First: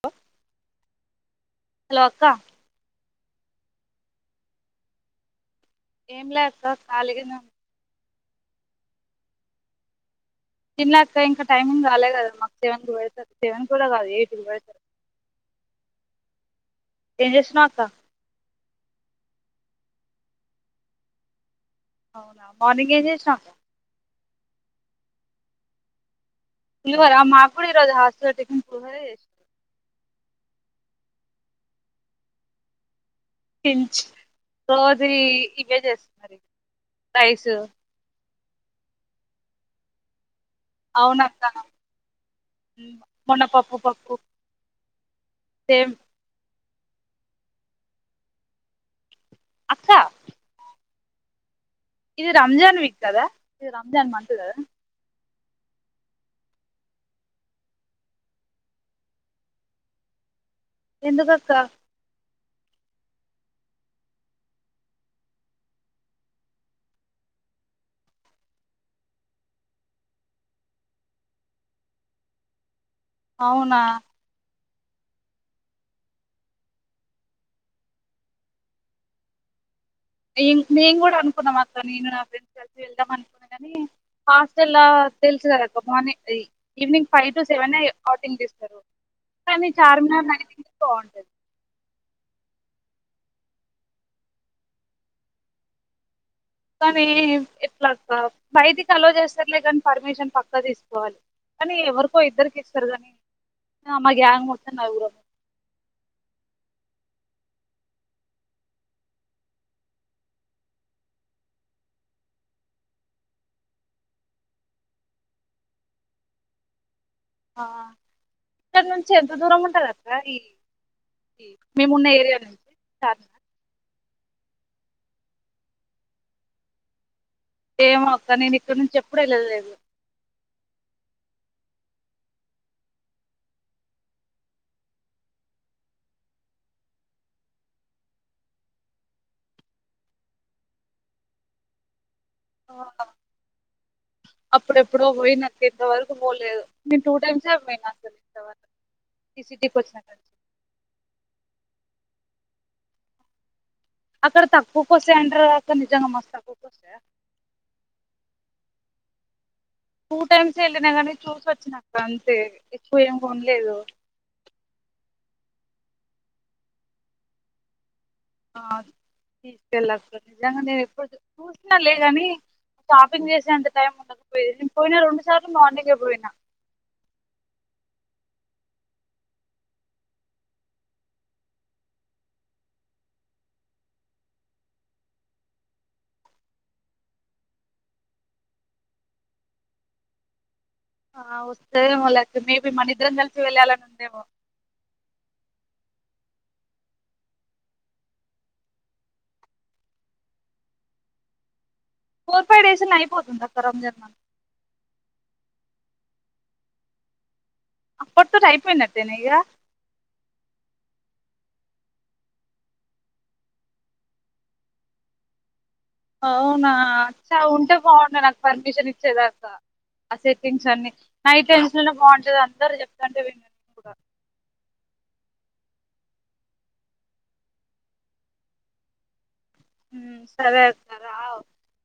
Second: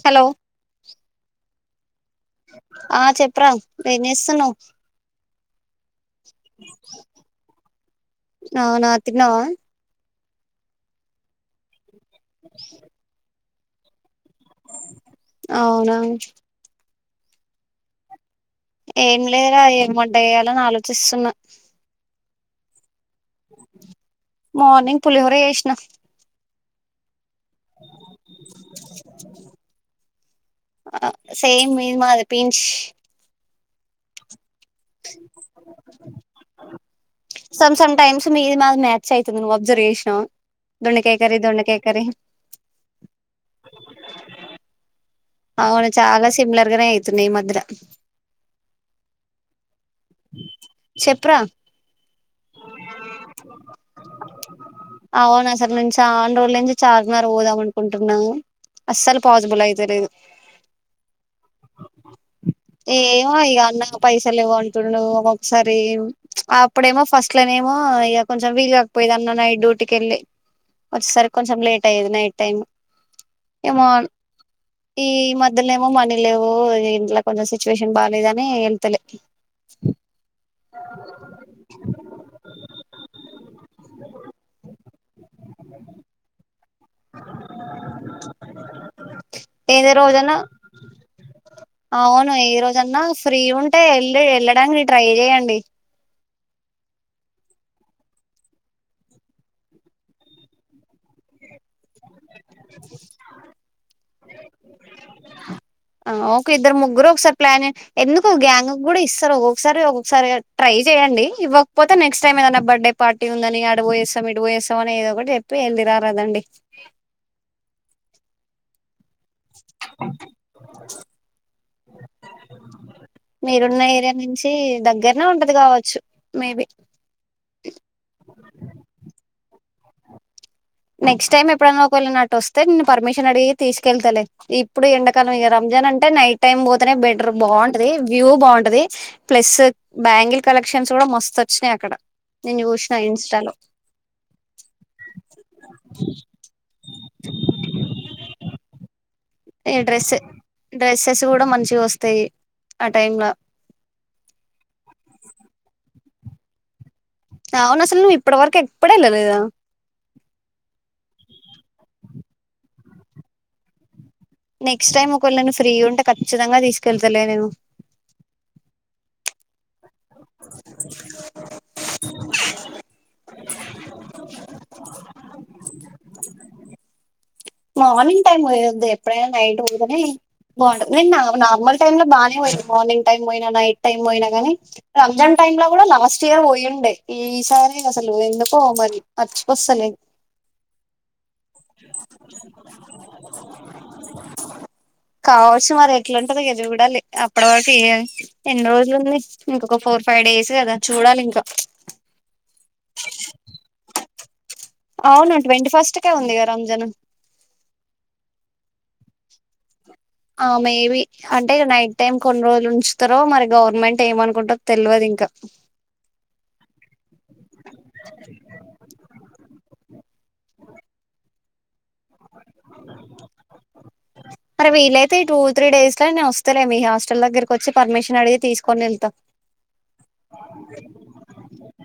Hello hello అక్కా చెప్ర ఎంచేస్తున్నావ్ ఏం లేదు అక్క కలిగనేఉన్న అవునా తిన్నావా చిన్నాక ఇంకా టైమింగ్ రాలేదు మ వంద వతది సెవెన్ కూడా కాదు ఎయిట్ కి పెడతారు అవునాను ఏం చేస్తున్నావ్ అక్క ఏం లేరా ఏం వంటగేయాల అని ఆలోచిస్తున్నా అవునా మార్నింగ్ ఏజ చే చెప్ప మార్నింగ్ పులిహోర ఏష్ణ ఇలువరా మా ఇప్పుడు రోజు హాస్పిటల్టికి పహస్తంది ఆ సేమ్ మీన్మా అద పీం ఇంచ రోజు ఇవే చేస్తున్నారురి రైస్ ససం టైమ్ ం మీది మా మ్యాచ్ అవుతుంది నువ్ అబ్సర్వేషన్ అవునాక్క మొన్న పప్పు పప్పు పొ అవును చాలా సిమ్లర్ గనే అయితున్నాయి మద్ర అక్క చెప్రా ఇది రంజాన్ వీక్ కదా ఇది రంజాన్ మంత్ కదా అవును అసలు నేను చాను రోజుల నుంచి చార్మినార్ పోదాం అనుకుంటున్నాము అస్సలు పాసిబుల్ అయితలేదు ఎందుకక్క ఏమో ఇక అన్న పైసలేవు అంటుండు ఒక్కొకసారి అప్పుడేమో ఫస్ట్ లోనేమో ఇక కొంచెం వీలు కాకపోయది అన్న నైట్ డ్యూటీకి ఎళ్ళి వచ్చేసారి కొంచెం లేట్ అయ్యేది నైట్ టైమ్ అవునా ఈ ఈ మధ్యలో ఏమో మనీ లేవు ఇంట్లో కొంచెం సిచ్యువేషన్ బాలేదని వెళ్తలే ఇ మేము కూడా అనుకున్నాం అక్ నేను నా ఫ్రెండ్ కలిసి వెళ్దాం అనుకున్న కాని హాస్టల్ తెలుసు కదక్క మార్ని అ evening five to seven outing తీస్తారు కానీ ఏదే చార్మినార్ రోజన్నా నైట్ టైమ్ బాగుంటది అవును ఏ రోజన్నా ఫ్రీ ఉంటే వెళ్ళ వెళ్ళడానికి ట్రై చేయండి కానీ ఎట్లాక్క బయటికి అలో చేస్తారులే కానీ పర్మిషన్ పక్కా తీసుకోవాలి కానీ ఎవరికో ఇద్దరికి ఇస్తారు కాని మాక్ గ్యాంగ్ వచ్చ నగుర ఓకే ఇద్దరు ముగ్గురు ఒకసారి ప్లాన్ ఎందుకు గ్యాంగ్ కూడా ఇస్తారు ఒక్కొక్కసారి ఒక్కొక్కసారి ట్రై చెయ్యడి ఇవ్వకపోతే నెక్స్ట్ టైమ్ ఏదనా బర్త్డే పార్టీ ఉందని అడ పోయేస్తాం ఇడి పోయేస్తాం అని ఏదో ఒకటి చెప్పి ఎల్లి రారదండి ఇక్కడి నుంచి చి ఎంత దూరం ఉంటదక్క ఈ మేమున్న ఏరియా నుంచి చార్ మీరున్న ఏరియా నుంచి దగ్గరనే ఉంటది కావచ్చు మేబి ఏమో అక్క నేను ఇక్కడ నుంచి ఎప్పుడూ వెళ్ళలేదు నెక్స్ట్ టైం ఎప్పుడైనా ఒక వేళ నేనటు వస్తే నేను పర్మిషన్ అడిగి తీసుకెళ్తాలే ఇప్పుడు ఎండ కాలం ఇ రంజాన్ అంటే నైట్ టైం పోతే బెటర్ బాగుంటది వ్యూ బాగుంటది ప్లస్ బ్యాంగిల్ కలెక్షన్స్ కూడా మస్తు వచ్చాయి అక్కడ నేను ఆ చూసిన ఇన్స్టాలో అప్పుడు ఎప్పుడో పోయిన ఇంత వరకు పోలేదు నేను టూ టైమ్స్ ఏ పోయినా అసలు ఇంతవరకు ఏ టీసీటీకి వచ్చిన డ్రెస్ కాంచి డ్రెస్సెస్ కూడా మంచిగొస్తాయి ఆ టైంలా అక్కడ తక్కువ కొస్తాయి అంటారు కదక్క నిజంగా మస్తు తక్కువకొస్తాయా అవును అసలు నువ్వు ఇప్పటి వరకు ఎప్పుడెల్లలేదా టూ టైమ్స్ వెళ్ళినా కాగానీ చూసి వచ్చినాక్క అన్ టే ఎక్కువ ఏం కొనలేదు నెక్స్ట్ టైమ్ ఒకేళ నేను ఫ్రీ ఉంటే ఖచ్చితంగా తీసుకెళ్తాలే నేను ఆ తెస్కెలక్క నిజంగా నేను ఎప్పుడు చూసినా లే ని షాపింగ్ చేస్త ఎంత టైం ఉండకపోయి నేను పోయినా రెండు సార్లు మార్నింగే పోయినా మార్నింగ్ టైం పోయద్ది ఎప్పుడైనా నైట్ పోదుని బాగుంటది నా నార్మల్ టైమ్ లో బాగానే పోయిదు మార్నింగ్ టైం పోయినా నైట్ టైం పోయినా కాని రంజాన్ టైమ్ లో కూడా లాస్ట్ ఇయర్ పోయిండే ఈ సారి అసలు ఎందుకో మరి మర్చికోస్తలేదు ఆ వస్తాదేమోలే ఇ మేబీ మననిద్దరం కలిసి వెళ్ళాలని ఉందేమో కావచ్చు మరి ఎట్లాంటది ఇ చూడాలి అప్పటి వరకు ఎన్ని రోజులు ఉంది ఇంకొక ఫోర్ ఫైవ్ డేస్ కదా చూడాలి ఇంకా ఫోర్ ఫైవ్ డేస్ని అయిపోతుంది అక్క రమజాన్ అవును ట్వంటీ ఫస్ట్ కే ఉందిగా రంజాన్ అప్పటి తో అయిపోయినట్టేనా ఇగ ఆ మేబి అంటే నైట్ టైం కొన్ని రోజులు ఉంచుతారో మరి గవర్నమెంట్ ఏమనుకుంటారో తెలువదు ఇంకా అవునా చ ఉంటే బాగుండు నాకు పర్మిషన్ ఇచ్చేదాకా ఆ సెట్టింగ్స్ అన్ని నైట్ లలో బాగుంటది అందరు చెప్తంటే వి కూడా మరి వీలైతే ఈ టూ త్రీ డేస్ లో నేను వస్తాలే మీ హాస్టల్ దగ్గరకి వచ్చి పర్మిషన్ అడిగి తీసుకొని వెళ్తా ఉమ్ సరే అక్కా రా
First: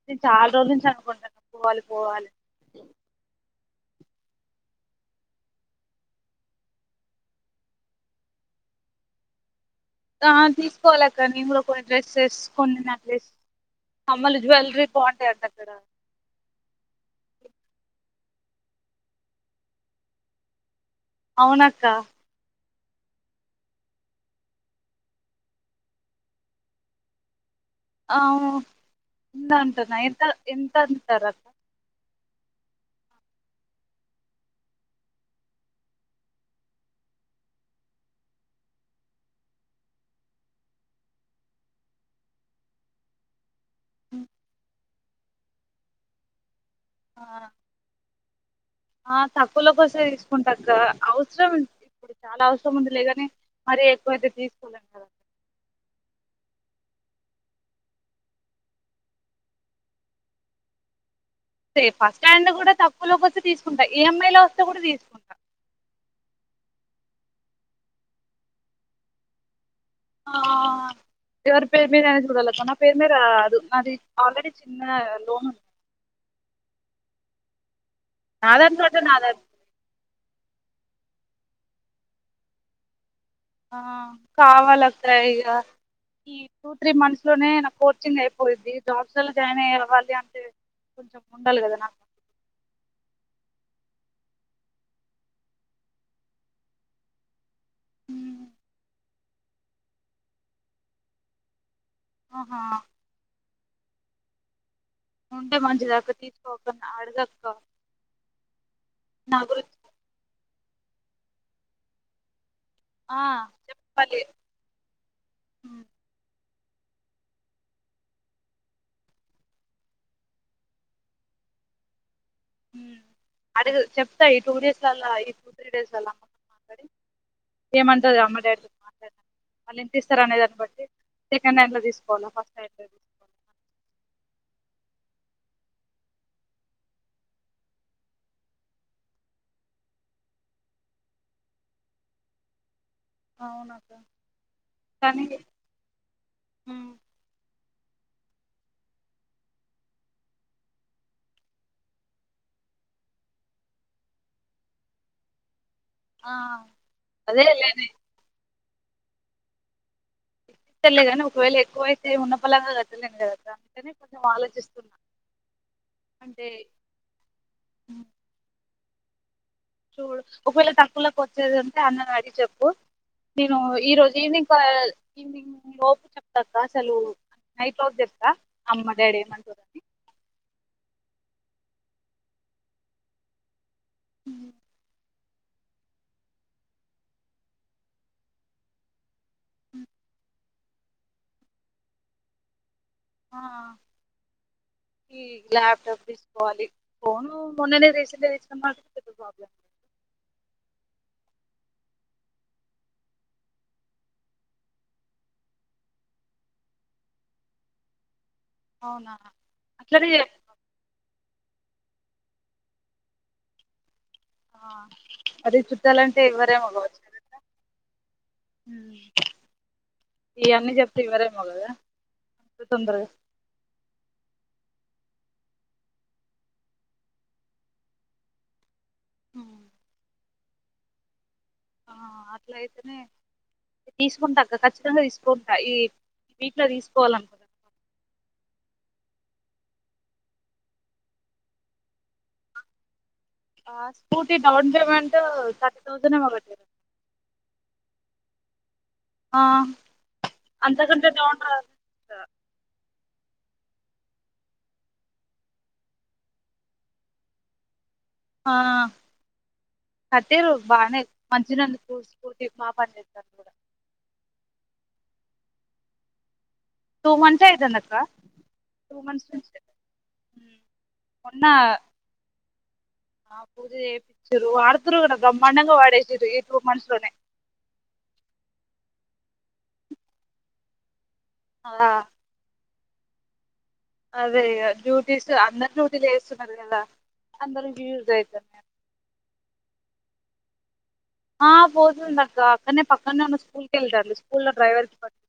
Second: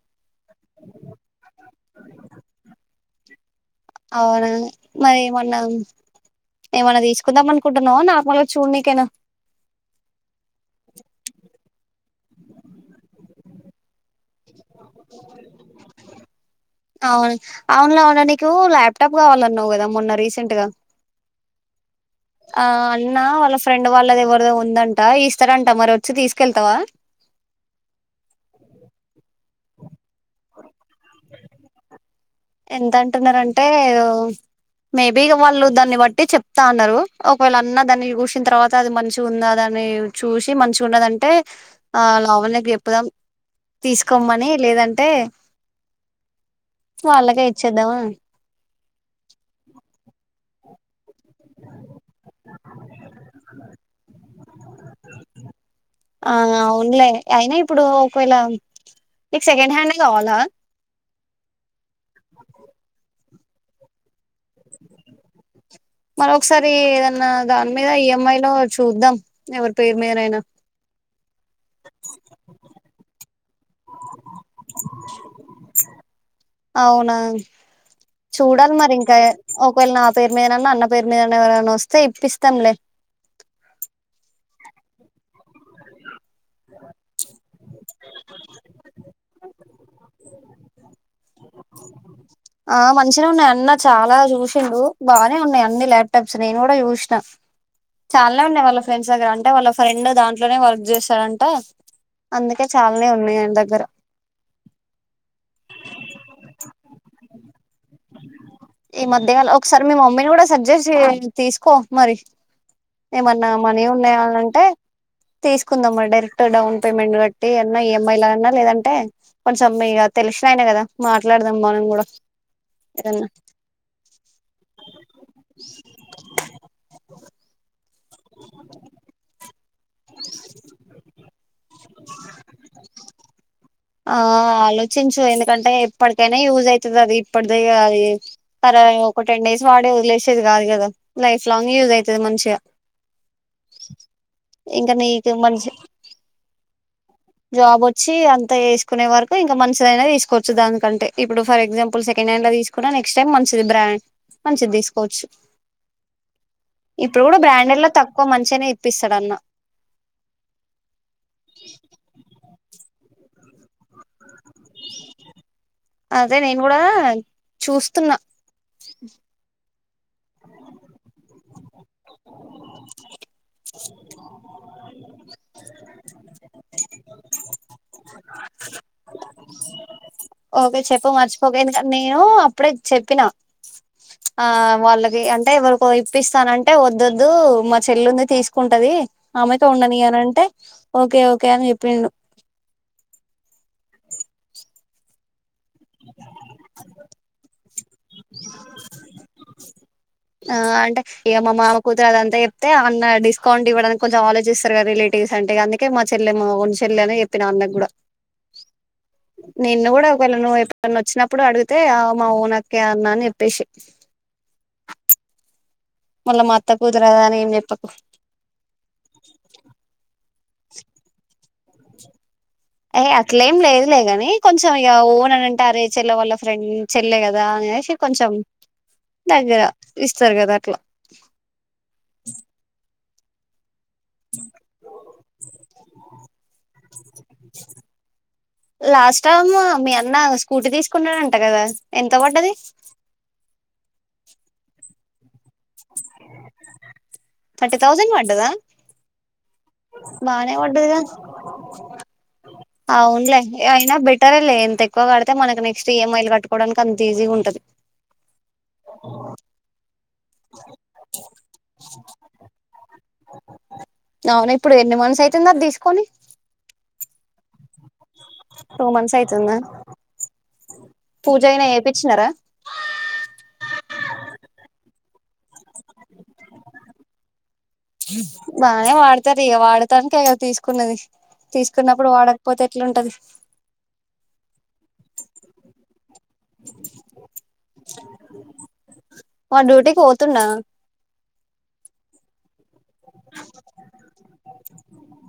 నేను చాలా రోజుల నుంచి అనుకుంటున్నా పోవాలి పోవాలి అవునా మరి ఏమన్నా ఏమన్నా తీసుకుందాం అనుకుంటున్నావా నార్మల్ గా చూడనీకేనా ఆ తీసుకోవాలక్క నేను కూడా కొని డ్రస్ సెస్ కొన్ని నక్లేస్ కమ్మలు జ్యవెలరీ బాగుంటాయి అక్క అక్కడ అవును అవును లావణ్య నీకు ల్యాప్టాప్ కావాలన్నావు కదా మొన్న రీసెంట్ గా అవునక్క ఆ అన్నా వాళ్ళ ఫ్రెండ్ వాళ్ళది ఎవరిదో ఉందంట ఇస్తారంట మరి వచ్చి తీసుకెళ్తావా అవు ఉందా అంటన ఎంత ఎంత అంటారక్క ఎంత అంటున్నారంటే మేబి వాళ్ళు దాన్ని బట్టి చెప్తా అన్నారు ఒకవేళ అన్న దాన్ని చూసిన తర్వాత అది మంచిగా ఉందదని చూసి మంచిగా ఉన్నదంటే ఆ లావణ్యకి చెప్పుదాం తీసుకోమ్మని లేదన్ టె ఆ వాళ్ళకె ఇచ్చేద్దామా ఆ తక్కువలొకొస్సె తీస్ ఉంటక్క అవసరం ఇప్పుడు చాలా అవసరం ఉంది లేగాని మరీ ఎక్కువైతే తీసుకోలేం కద ఆ అవున్లే అయినా ఇప్పుడు ఒకవేళ నీకు సెకండ్ హ్యాండే కావాలా సె ఫస్టాండ్ కూడా తక్కువులోకి ఒస్ తీసుకుంట ఈఎంఐలో వస్తె కూడా తీసుకుంట మరొక్సారి ఏదన్నా దాని మీద ఈఎంఐ లో చూద్దాం ఎవర్ పేర్మీదనైనా ఎవరి పేరు మీదనైన చూడాలక్క నా పేరు మీద రాదు నాది ఆల్రెడీ చిన్నా లోన్ ఉంది అవునా నా చూడాల్ దాంట్లో మరి అంటే నా ఇంకా దాంట్లో ఒకవేళ్ నాపేర్ మీదనన్న అన్న పేరు మీదనా ఎవరైనా వస్తే ఇప్పిస్తాన్లే ఆ కావాలి అక్కా ఇగ ఈ టూ త్రీ మంత్స్ లోనే నాకు కోచింగ్ అయిపోయిద్ది జాబ్స్ల జాయిన్ అయ్యేవళ్ళి అంటే కొంచెం ఉండాలి కదా నాకు ఆ మంచినె ఉన్నాయి అన్న చాలా చూసిండు బానే ఉన్నాయి అన్ని ల్యాప్టప్స్ నేను గుడ చూస్నా చాల్నె ఉమ్, ఉన్నాయ్ వాళ్ళ ఫ్రెండ్స్ గర అంటె వాళ్ళ ఫైండ్ దాంట్లోనే వర్క్ చేశాడంట ఆహా అందుకే చాల్నే ఉన్నాయండ గర ఉంటే మంచిదేక తీసుకోకుండా అడుగక్క ఈ మధ్యల ఒక్సర్ మీ మమ్మిన్ గుడ సజ్ తీస్కొ మరి ఆ ఏమన్నా మని చెప్పాలి ఉన్నాయాలంటే ఉమ్, తీసుకుందామా డైరెక్ డౌన్ పేమెంట్ కట్టి అన్నా ఈఎంఐ లనన్నా లేదంటే కొంచెం ఇగ తెలిసినాయిన కదా మాట్లాడదాం మనం కూడా ఉమ్. ఎదన్న అడుగు చెప్త ఈ టూ డేస్ లల్లా ఈ త్రీ డేస్ లల్లా అమ్మ మాట్లాడి ఏమంటది అమ్మ డాడితొ మాట్లాడి వాళ్ళు ఎంతిస్తర్ అనే దాన్ని బట్టి సెకండ్ హ్యాండ్లో తీసుకోవాల ఫస్ట్ హ్యాడ్లో తీసుకోవాల చించు ఎందుకంటే ఎప్పటికైనా యూజ్ ఐతది అది ఇప్పటిదేగ అది సర ఒక టెన్ డేస్ వాడి ఒదిలేసేది కాదు కదా లైఫ్ లాంగ్ యూజ్ ఐతది మంచిగ అవునక్క కానీ నీకు మంచి ఉమ్, జాబ్ వచ్చి అంత ఏసుకునే వరకు ఇంకా మంచిదయినా తీసుకోవచ్చు దానికంటే ఇప్పుడు ఫర్ ఎగ్జాంపుల్ సెకండ్ హ్యాండ్ తీసుకున్న నెక్స్ట్ టైమ్ మంచిది బ్రాండ్ మంచిది తీసుకోవచ్చు ఆ ఇప్పుడు గడ అదే బ్రాండెడ్ లేని ల తక్కువ మంచిగనే పిస్సడన్నా ఇస్తడ్లేగాని ఒకవేళ ఎక్కువ అయితే ఉన్న పలంగ కాడ్త ఉంకదక్క వెంటనే కొంచెం ఆలోచిస్తున్నా అదే అంటే నేను కూడా చూస్తున్నా చూడు ఒకవేళ తక్కులోకి వచ్చేదిటే అన్న అడి చెప్ నేను ఈ రోజు ఈవినింగు ఈనింగ్ ఓ చెప్తాక్క అస్సలు నైట్ ఔట్ చేస్తా అమ్మ డాడి ఏమంటారోఅని ఓకే చెప్పు మర్చిపోకు ఎందుక నేను అప్పుడే చెప్పినా ఆ వాళ్ళగే అంటే ఎవరికో ఇప్పిస్తానంటే వద్దొద్దు మా చెల్లుంది తీసుకుంటది ఆమెతో ఉండనీయ అంటే ఓకే ఓకే అని చెప్పిండు ఆ ఈ ల్యాప్టాప్ తీసుకోవాలి ఫోను మొన్ననే రీసెంట్గా తీచ్చినం మాత్ర పెద్ద ప్రాబ్లమ్ం ఆ అంటే ఇక మా మామ కూతురు అదంతా చెప్తే అన్న డిస్కౌంట్ ఇవ్వడానికి కొంచెం ఆలోచిస్తారు కదా రిలేటివ్స్ అంటే అందుకే మా చెల్లి మా మోగన్ చెల్లె అని చెప్పిన ఆ అన్నకు గూడా అవునా నిన్న అట్లనే గూడా ఒకవేళ నువ్వు ఎప్పుడన్న వచ్చిన ఇప్పుడు అడిగితే ఆ మా ఓన్ అక్కే అన్నా అని చెప్పేసి ఆ అదే చ్ మళ్ళా మా అత్త కూతురు గదా అని ఏం చెప్పకు ఈయన్ని చెప్తే ఇవ్వరు మవుగదా అయ్ అట్లేం లేదు లే గాని కొంచెం ఇక ఓన్ అని అంటారే చెల్ల వాళ్ళ ఫ్రెండ్ చెల్లె గదా అనేసి కొంచెం దగ్గర ఉమ్. ఇస్ స్టర్ గదా అట్లా ఆ అట్ల అయితెనే తీసుకుంట ఆ అక్క ఖచ్చితంగా తీసుకుంటా ఈ వీక్లో తీసుకోవాలన్ ఇస్తమ్మా మీ అన్న స్కూటీ తీసుకున్నడంట గదా ఎంత పడ్డది ఆ స్కూటీ డౌన్ పేమెంటు అంటే తౌసండ్ డదా ఆ పడ్డదిగా అంతకంటే డౌన్ అవునులే అయినా బెటరేలే ఎంత ఎక్కువ కడితే మన నెక్స్ట్ ఈఎంఐలు కట్టుకోవడానికి అంత ఈజీగ ఉంటది ఆ కట్టిర్రు బాగనే మంచి నన్ను స్కూల్ స్కూటీ బా పని చేస్తరు కూడా చిన్నది తీసుకొని టూ మంత్ అవుతుంది అక్క టూ మంత్స్ అయితుందా పూజ మొన్న అయి చేపించ్చినరా ఆ పూజ చేపిచ్చురు వాడుతుర్ కదా బ్రహ్మాండంగా వాడేసారు ఈ టూ మంత్స్ లోనే బాగానే వాడతారు ఇక వాడతానికె కదా తీసుకున్నది ఆ తీసుకున్నప్పుడు వాడకపోతే ఎట్లుంటది అదే ఇగ డ్యూటీీస్ అందరి వీళ్ళు చేస్తున్నారు కదా అందరికి యూస్ అయిత తున్నా ఆ పోతుంది అక్క అక్కనే పక్కనే ఉన్న స్కూల్ కి వెళ్తారు స్కూల్ లో డ్రైవర్ కట్టి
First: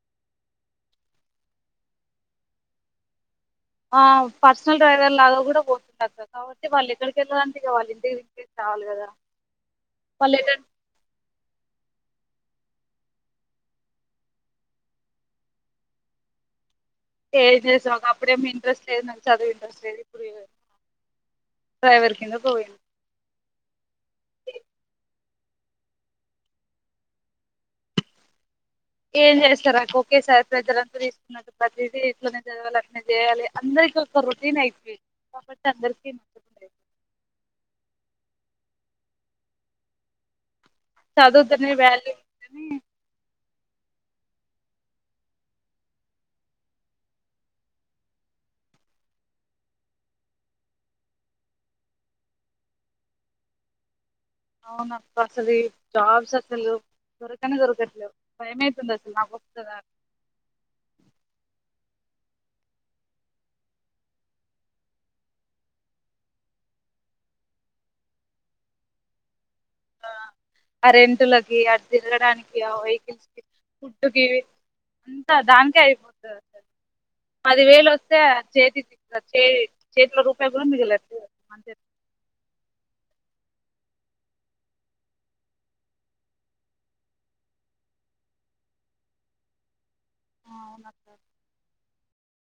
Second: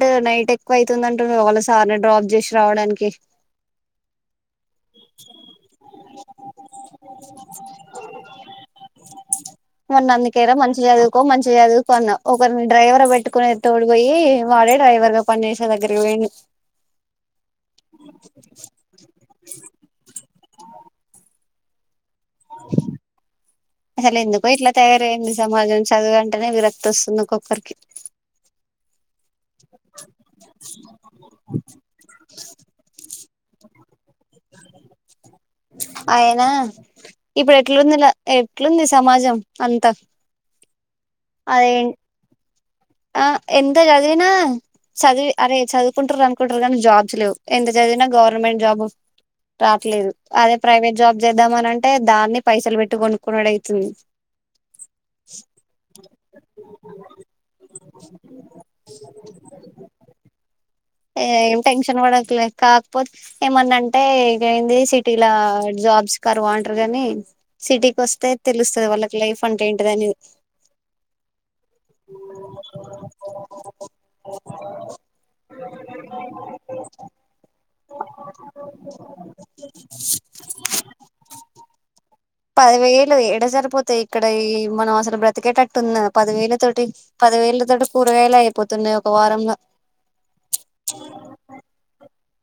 ట్ నైట్ ఎక్కువ అవుతుందింటుడు వాళ్ళ సార్ని డ్రాప్ చేసి రావడానికి ఆ పర్సనల్ డ్రైవర్ లాగా కూడా పోతుండు అక్క కాబట్టి వాళ్ళు ఇద్దరికీ వెళ్ళడానికి వాళ్ళి ఇంటికి వెళ్లి రావాలి కదా మొన్న వాళ్ళు అందుకేరా ఎటంటే మంచి చదువుకో మంచి చదువుకో అన్న ఓక్ రిని డ్రైవర్ పెట్టుకునే తోడి పోయి వాడే డ్రైవర్ గా పనిసే దగ్గరికి పోయిండు ఏది చేసిన ఒక అప్పుడేమి ఇంట్రెస్ట్ లేదు నాకు చదువు ఇంట్రెస్ట్ లేదు డ్రైవర్ కింద పోయిండు అసలు ఎందుకో ఇట్లా తయారయ్యిండు సమాజం చదువంటనే విరక్తి వస్తుంది ఒక్కొక్కరికి ఏం చేస్తారు అక్క ఒక్కే సారి ప్రజలందరూ తీసుకున్న ప్రతిదీ ఇట్లోనే చదవాల అంటే చేయాలి అందరి ఓక్ అయనా నచ్చకుండా ఇప్పుడు ఎట్లాందిలా ఎట్లుంది సమాజం అంతా చదువుతనే అదే వాల్యూ అని ఆ ఎంత చదివినా చదివి అరే చదువుకుంటారు అనుకుంటారు కానీ జాబ్స్ లేవు ఎంత చదివినా గవర్నమెంట్ జాబ్ రావట్లేదు అదే ప్రైవేట్ జాబ్ చేద్దామని అంటే దాన్ని పైసలు పెట్టి కొనుక్కున్నడు అయితుంది అవునా అసలే జాబ్స్ అసలు దొరకనే దొరకట్లేవు భయమావు తుంది అసలు నాకొస్తదా ఏం టెన్షన్ పడకలే కాకపోతే ఏమన్నా అంటే ఏంది సిటీల జాబ్స్ కరువా అంటారు కాని సిటీకి వస్తే తెలుస్తుంది వాళ్ళకి లైఫ్ అంటే ఏంటిదని ఆ కరెంటులకి అ తిరగడానికి ఆ వెహికల్స్ కి ఫుడ్డు కి అంతా దానికే అయిపోతుంది అసలు పది వేలు వస్తే చేతి చే చేతిల రూపాయి కూడా మిగిలదు మంత్ ఎండ్ ఇలా వేడ సరిపోతాయి ఇక్కడ ఈ మనం అసలు బ్రతకేటట్టు ఉంద పదివేల తోటి పదివేల తోటి కూరగాయలు అయిపోతున్నాయి ఒక వారంల అవునక్క అ